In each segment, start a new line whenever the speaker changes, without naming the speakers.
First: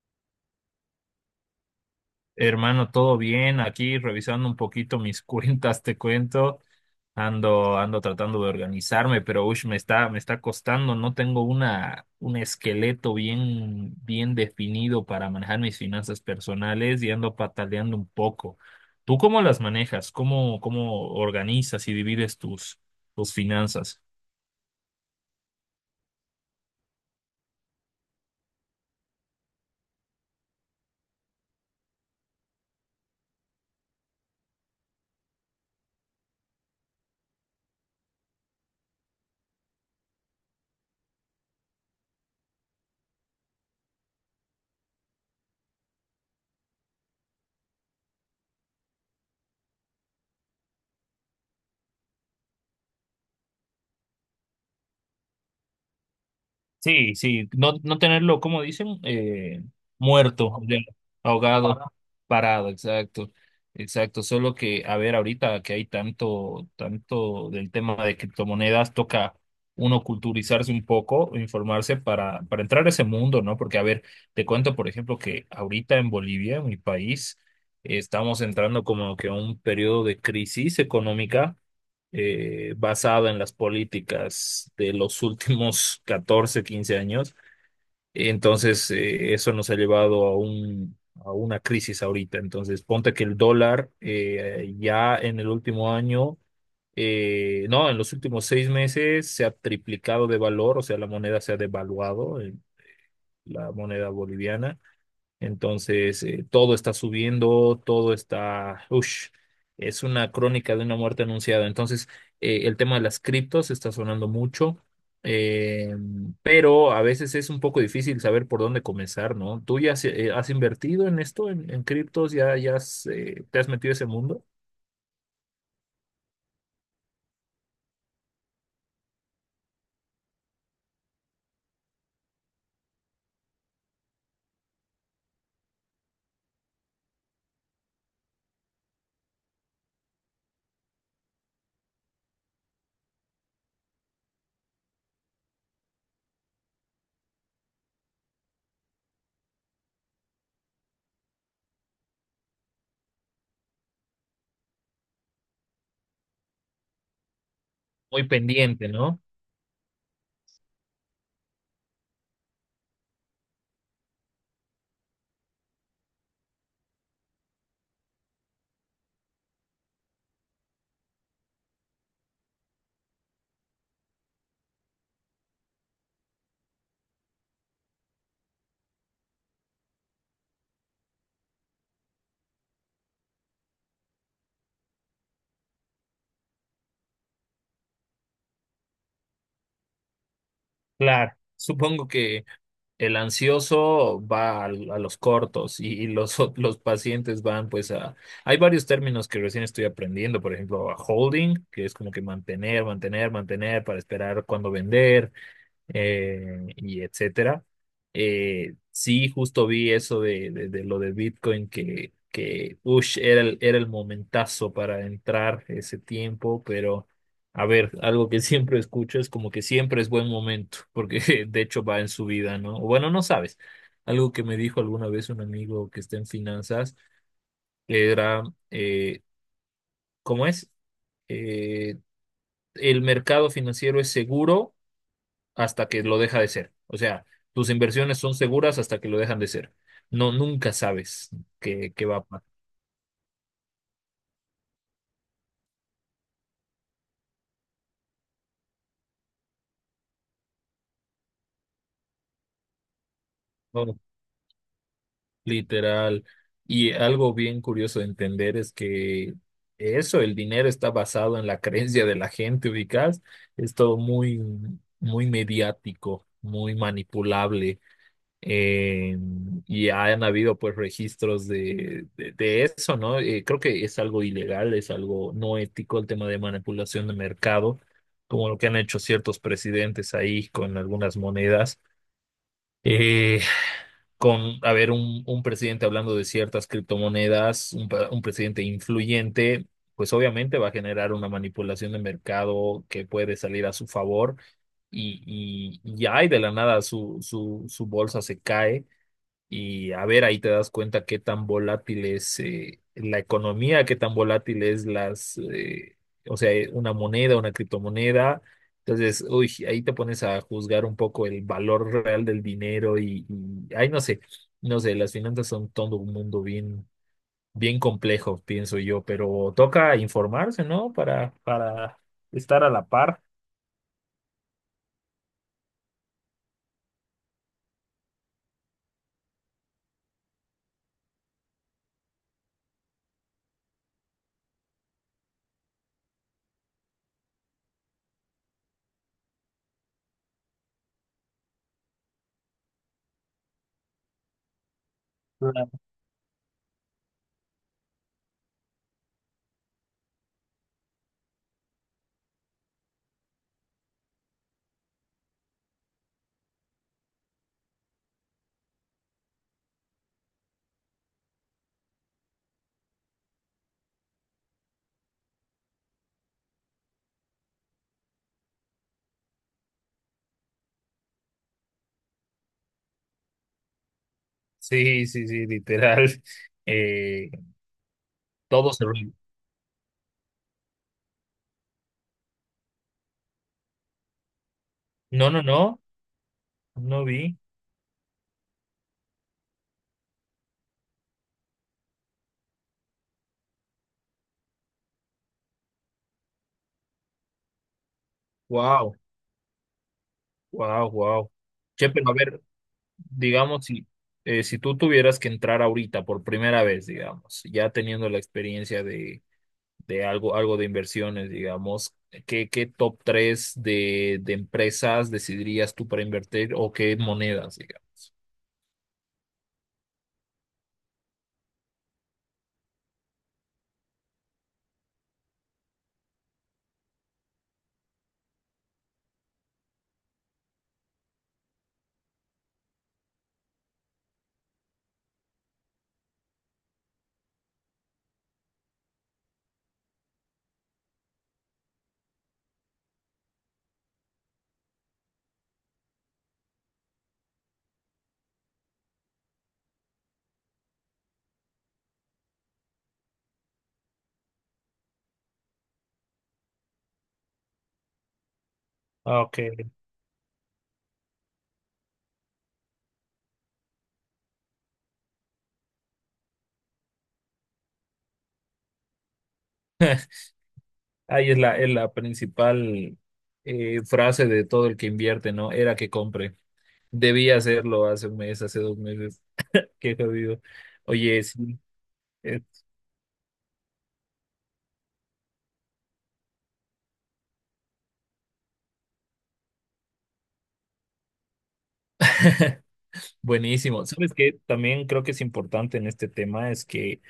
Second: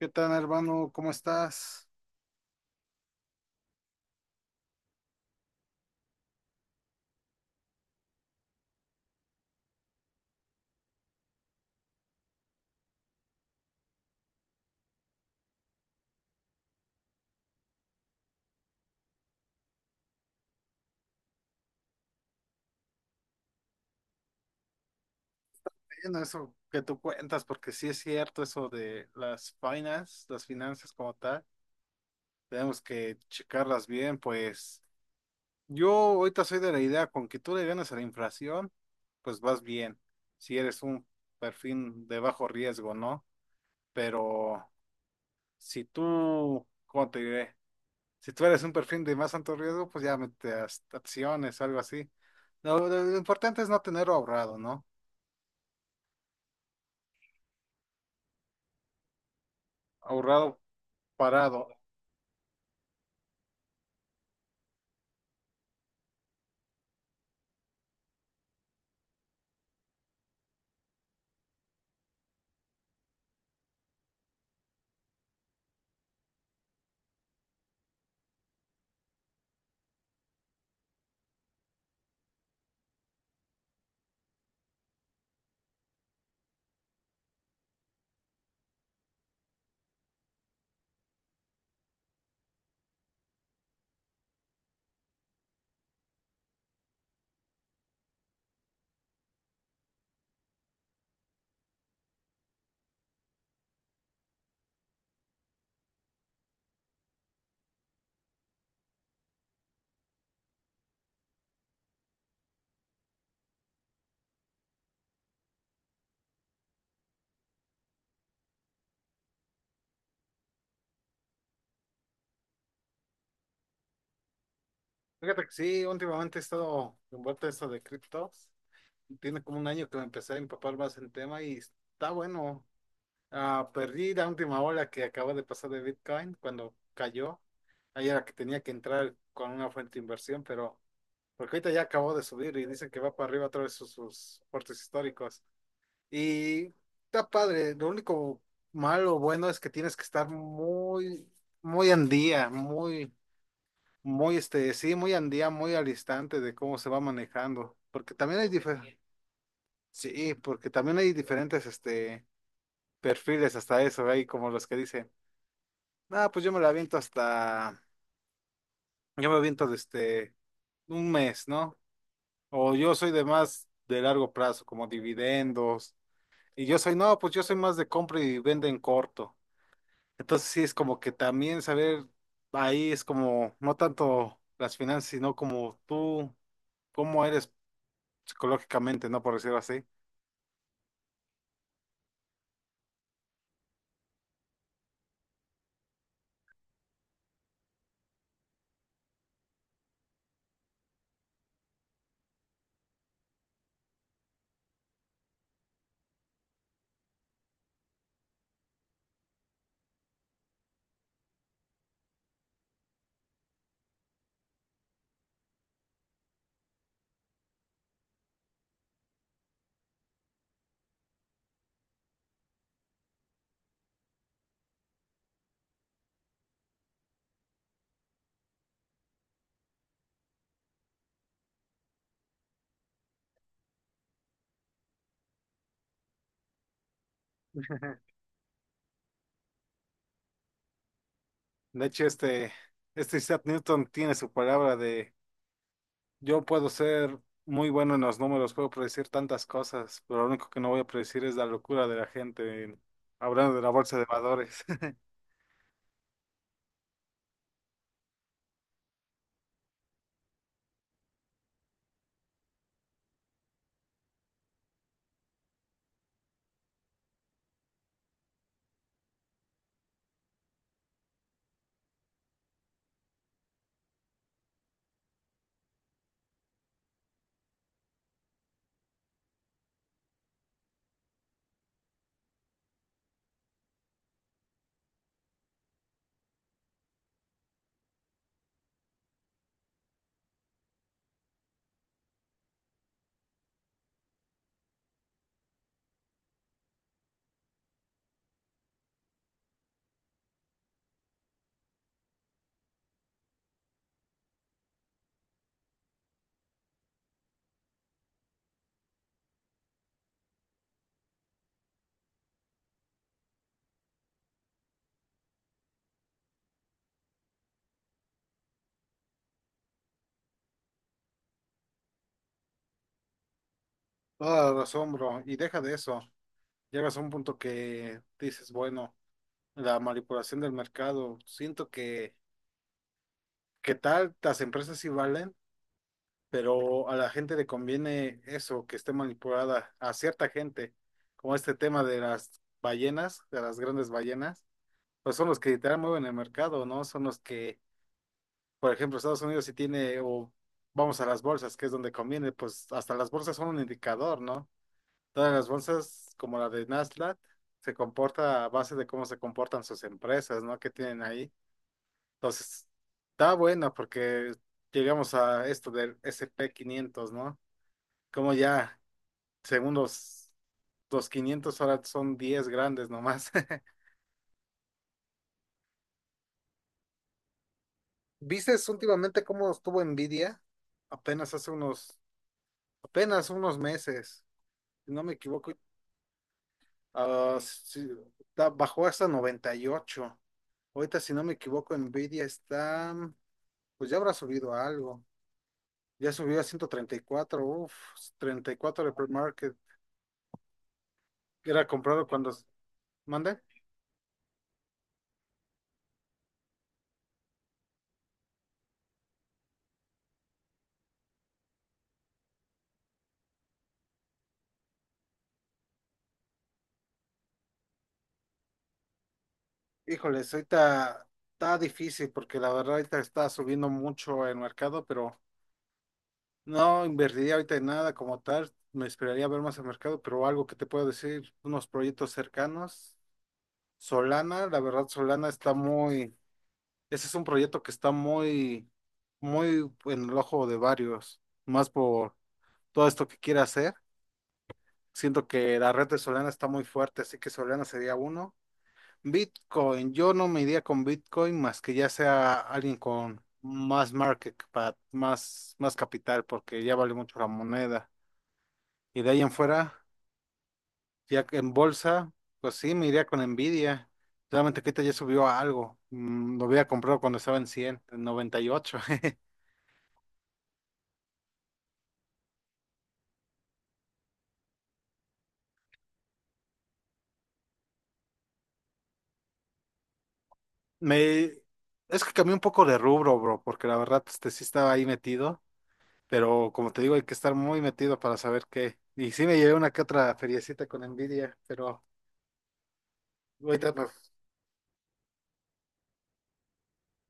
¿Qué tal, hermano? ¿Cómo estás?
Hermano, todo bien, aquí revisando un poquito mis cuentas, te cuento. Ando tratando de organizarme, pero uy, me está costando. No tengo un esqueleto bien definido para manejar mis finanzas personales y ando pataleando un poco. ¿Tú cómo las manejas? ¿Cómo organizas y divides tus finanzas?
Bueno, eso que tú cuentas, porque sí es cierto eso de las finanzas como tal, tenemos que checarlas bien, pues yo ahorita soy de la idea, con que tú le ganes a la inflación, pues vas bien, si eres un perfil de bajo riesgo, ¿no? Pero si tú, ¿cómo te diré? Si tú eres un perfil de más alto riesgo, pues ya mete hasta acciones, algo así. Lo importante es no tenerlo ahorrado, ¿no?
Sí, no, no tenerlo, como dicen,
Ahorrado
muerto, ya,
parado.
ahogado, parado, exacto. Solo que, a ver, ahorita que hay tanto del tema de criptomonedas, toca uno culturizarse un poco, informarse para entrar a ese mundo, ¿no? Porque, a ver, te cuento, por ejemplo, que ahorita en Bolivia, en mi país, estamos entrando como que a un periodo de crisis económica, basado en las políticas de los últimos 14 15 años. Entonces, eso nos ha llevado a a una crisis ahorita. Entonces, ponte que el dólar, ya en el último año, no, en los últimos 6 meses se ha triplicado de valor, o sea, la moneda se ha devaluado, la moneda boliviana. Entonces, todo está subiendo, todo está... Ush, es una crónica de una muerte anunciada. Entonces, el tema de las criptos está sonando mucho, eh, pero a veces es un poco difícil saber por dónde comenzar, ¿no? ¿Tú ya has, has invertido en esto, en criptos? Ya has, te has metido a ese mundo?
Fíjate que sí, últimamente he estado envuelto en esto de criptos. Tiene como un año que me empecé a empapar más en tema y está bueno. Ah, perdí la última ola que acaba de pasar de Bitcoin cuando cayó. Ahí era que tenía que entrar con una fuente de inversión, pero porque ahorita ya acabó de subir y dicen que va para arriba otra vez sus, sus fuertes históricos. Y está padre. Lo único malo o bueno es que tienes que estar muy, muy en día, muy muy, sí, muy andía, muy al instante de cómo se va manejando, porque
Muy
también hay
pendiente,
diferentes,
¿no?
sí, porque también hay diferentes, perfiles hasta eso, hay como los que dicen, ah, pues yo me la aviento hasta, yo me aviento desde un mes, ¿no? O yo soy de más de largo plazo, como dividendos, y yo soy, no, pues yo soy más de compra y vende en corto, entonces sí, es como que también saber, ahí es como, no tanto las finanzas, sino como tú, cómo eres psicológicamente, ¿no? Por decirlo así.
Claro, supongo que... El ansioso va a los cortos y los, los pacientes van pues a... Hay varios términos que recién estoy aprendiendo, por ejemplo, a holding, que es como que mantener para esperar cuando vender, y etcétera. Sí, justo vi eso de lo de Bitcoin que ush, era el momentazo para entrar ese tiempo, pero a ver, algo que siempre escucho es como que siempre es buen momento, porque de hecho va en subida, ¿no? O bueno, no sabes. Algo que me dijo alguna vez un amigo que está en finanzas era, eh, ¿cómo es? eh, el mercado financiero es seguro hasta que lo deja de ser. O sea, tus inversiones son seguras hasta que lo dejan de ser. No, nunca sabes
De hecho,
qué va a pasar.
este Isaac Newton tiene su palabra de yo puedo ser muy bueno en los números, puedo predecir tantas cosas, pero lo único que no voy a predecir es la locura de la gente hablando de la bolsa
No,
de valores.
literal. Y algo bien curioso de entender es que eso, el dinero está basado en la creencia de la gente, ubicás. Es todo muy mediático, muy manipulable. Eh, y han habido pues registros de eso, ¿no? Creo que es algo ilegal, es algo no ético el tema de manipulación de mercado, como lo que han hecho ciertos presidentes ahí con algunas monedas. Eh, con, a ver, un presidente hablando de ciertas criptomonedas, un presidente influyente, pues obviamente va a generar una manipulación de mercado que puede salir a su favor y ay, de la nada su bolsa se cae. Y a ver, ahí te das cuenta qué tan volátil es, la economía, qué tan volátil es las, una moneda, una criptomoneda. Entonces, uy, ahí te pones a juzgar un poco el valor real del dinero y ay, no sé, las finanzas son todo un mundo bien, bien complejo, pienso yo, pero toca informarse, ¿no? Para estar a la par.
Todo asombro, y deja de eso. Llegas a un punto que dices, bueno, la manipulación del mercado, siento que tal, las empresas sí valen. Pero a la gente le conviene eso, que esté manipulada a cierta gente, como este tema de las ballenas, de las grandes ballenas, pues son los que
Claro.
literal mueven el mercado, ¿no? Son los que, por ejemplo, Estados Unidos si tiene, o vamos a las bolsas, que es donde conviene, pues hasta las bolsas son un indicador, ¿no? Todas las bolsas, como la de Nasdaq, se comporta a base de cómo se comportan sus empresas, ¿no? Que tienen ahí. Entonces, está buena porque llegamos a esto del S&P 500, ¿no? Como ya, según los 500 ahora son 10 grandes nomás.
Sí, sí, sí, literal. Eh,
¿Vistes
todo se...
últimamente cómo estuvo Nvidia? Apenas hace unos, apenas unos meses, si no me
No, no,
equivoco,
no, no vi.
ah, sí, bajó hasta 98. Ahorita, si no me equivoco, Nvidia está, pues ya habrá subido a algo. Ya subió a 134, uff, 34 de
Wow,
pre-market.
wow, wow.
Era
Che,
comprado
pero a
cuando,
ver,
¿mande?
digamos, si tú tuvieras que entrar ahorita por primera vez, digamos, ya teniendo la experiencia de algo de inversiones, digamos, qué top 3 de empresas decidirías tú para invertir o qué monedas, digamos?
Híjoles, ahorita está difícil porque la verdad ahorita está subiendo mucho el mercado, pero no invertiría ahorita en nada como tal. Me esperaría ver más el mercado, pero algo que te puedo decir, unos proyectos cercanos. Solana, la verdad Solana está muy, ese es un proyecto que está muy, muy en el ojo de varios, más por todo esto que quiere hacer. Siento que la red de Solana está muy fuerte, así que Solana sería uno. Bitcoin, yo no me iría con Bitcoin más que ya sea alguien con más market cap, más, más capital, porque ya vale mucho la moneda. Y de ahí
Ah,
en
ok.
fuera, ya que en bolsa, pues sí, me iría con Nvidia. Solamente que ahorita ya subió a algo. Lo había comprado cuando estaba en 100, en 98.
Ahí es es la principal, frase de todo el que invierte, ¿no? Era que compre. Debía hacerlo hace 1 mes, hace 2 meses. Qué jodido. Oye,
Me...
sí.
Es que cambié un poco de rubro, bro, porque la verdad este, sí estaba ahí metido, pero como te digo, hay que estar muy metido para saber qué. Y sí me llevé una que otra feriecita con Nvidia, pero... Ahorita,
Buenísimo.
pues,
¿Sabes qué? También creo que es importante en este tema es que,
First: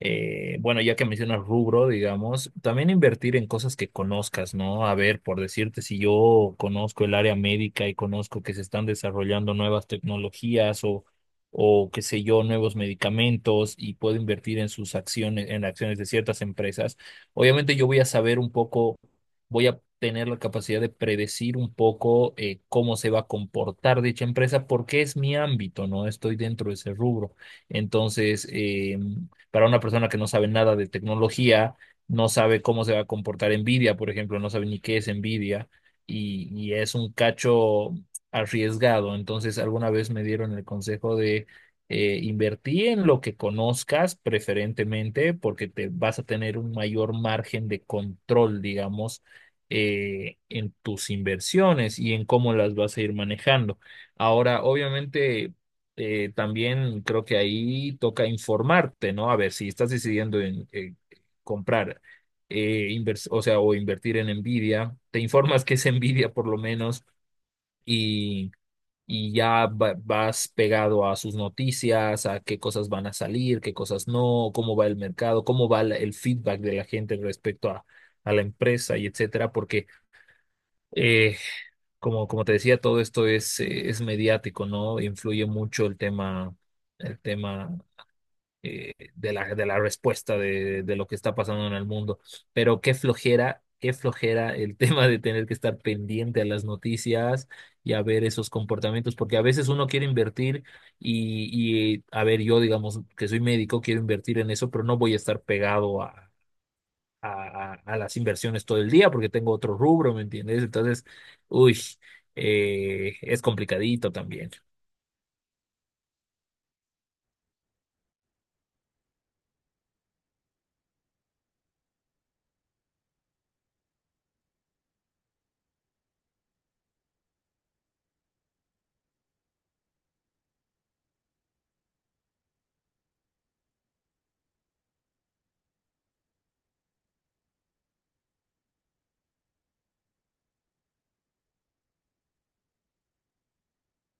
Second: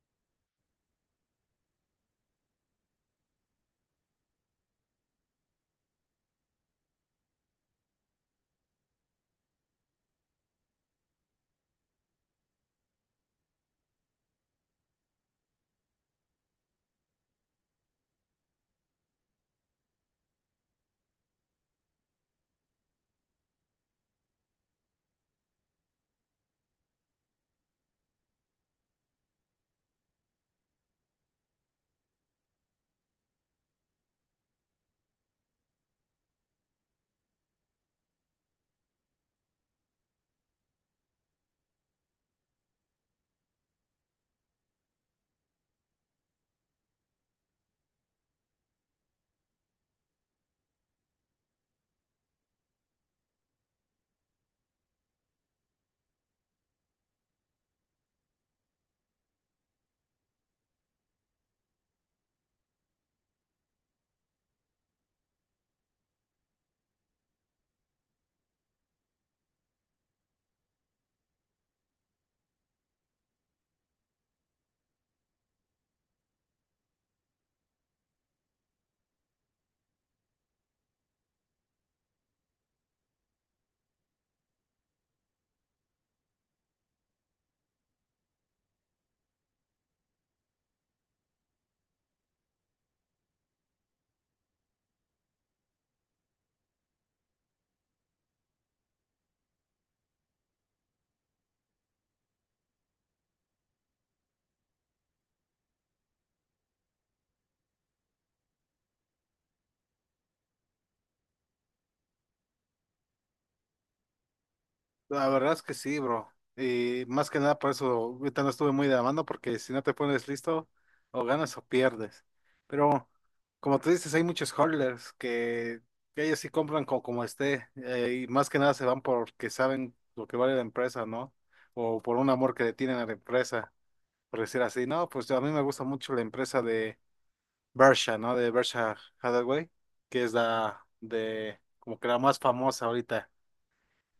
bueno, ya que mencionas rubro, digamos, también invertir en cosas que conozcas, ¿no? A ver, por decirte, si yo conozco el área médica y conozco que se están desarrollando nuevas tecnologías o qué sé yo, nuevos medicamentos y puedo invertir en sus acciones, en acciones de ciertas empresas, obviamente yo voy a saber un poco, voy a tener la capacidad de predecir un poco, cómo se va a comportar dicha empresa porque es mi ámbito, ¿no? Estoy dentro de ese rubro. Entonces, para una persona que no sabe nada de tecnología, no sabe cómo se va a comportar Nvidia, por ejemplo, no sabe ni qué es Nvidia y es un cacho arriesgado. Entonces, alguna vez me dieron el consejo de, invertir en lo que conozcas preferentemente porque te vas a tener un mayor margen de control, digamos, en tus inversiones y en cómo las vas a ir manejando. Ahora, obviamente, también creo que ahí toca informarte, ¿no? A ver, si estás decidiendo en, comprar, o invertir en Nvidia, te informas que es Nvidia por lo menos y, y ya vas pegado a sus noticias, a qué cosas van a salir, qué cosas no, cómo va el mercado, cómo va el feedback de la gente respecto a la empresa y etcétera, porque eh, como, como te decía, todo esto es mediático, ¿no? Influye mucho el tema, el tema de de la respuesta de lo que está pasando en el mundo. Pero qué flojera el tema de tener que estar pendiente a las noticias y a ver esos comportamientos, porque a veces uno quiere invertir y a ver, yo digamos que soy médico, quiero invertir en eso, pero no voy a estar pegado a las inversiones todo el día porque tengo otro rubro, ¿me entiendes? Entonces, uy, es complicadito también.
la verdad es que sí, bro. Y más que nada por eso ahorita no estuve muy de la mano, porque si no te pones listo, o ganas o pierdes. Pero, como tú dices, hay muchos holders que ellos sí compran como, y más que nada se van porque saben lo que vale la empresa, ¿no? O por un amor que le tienen a la empresa, por decir así. No, pues a mí me gusta mucho la empresa de Berkshire, ¿no? De Berkshire Hathaway, que es la de, como que la más famosa ahorita.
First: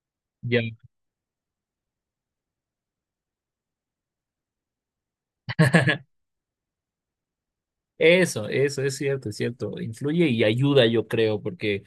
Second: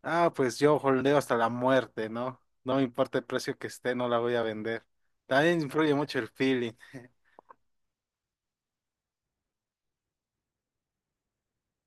Ah, pues
Ya.
yo holdeo hasta la muerte, ¿no? No me importa el precio que esté, no la voy a vender. También influye mucho el feeling.
Eso es cierto, es cierto. Influye y ayuda, yo creo, porque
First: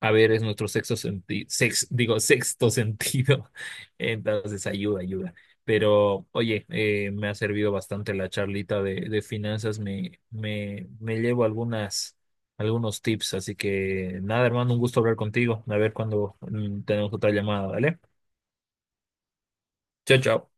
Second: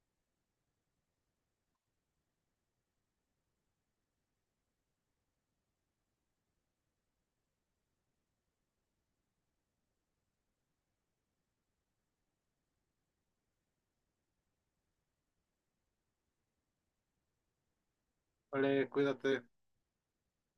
a ver, es nuestro sexto sentido, digo, sexto sentido. Entonces, ayuda, ayuda. Pero, oye, me ha servido bastante la charlita de finanzas. Me llevo algunas, algunos tips. Así que, nada, hermano, un gusto hablar contigo. A ver cuando mm, tenemos otra llamada, ¿vale?
Vale, cuídate.
Chao, chao.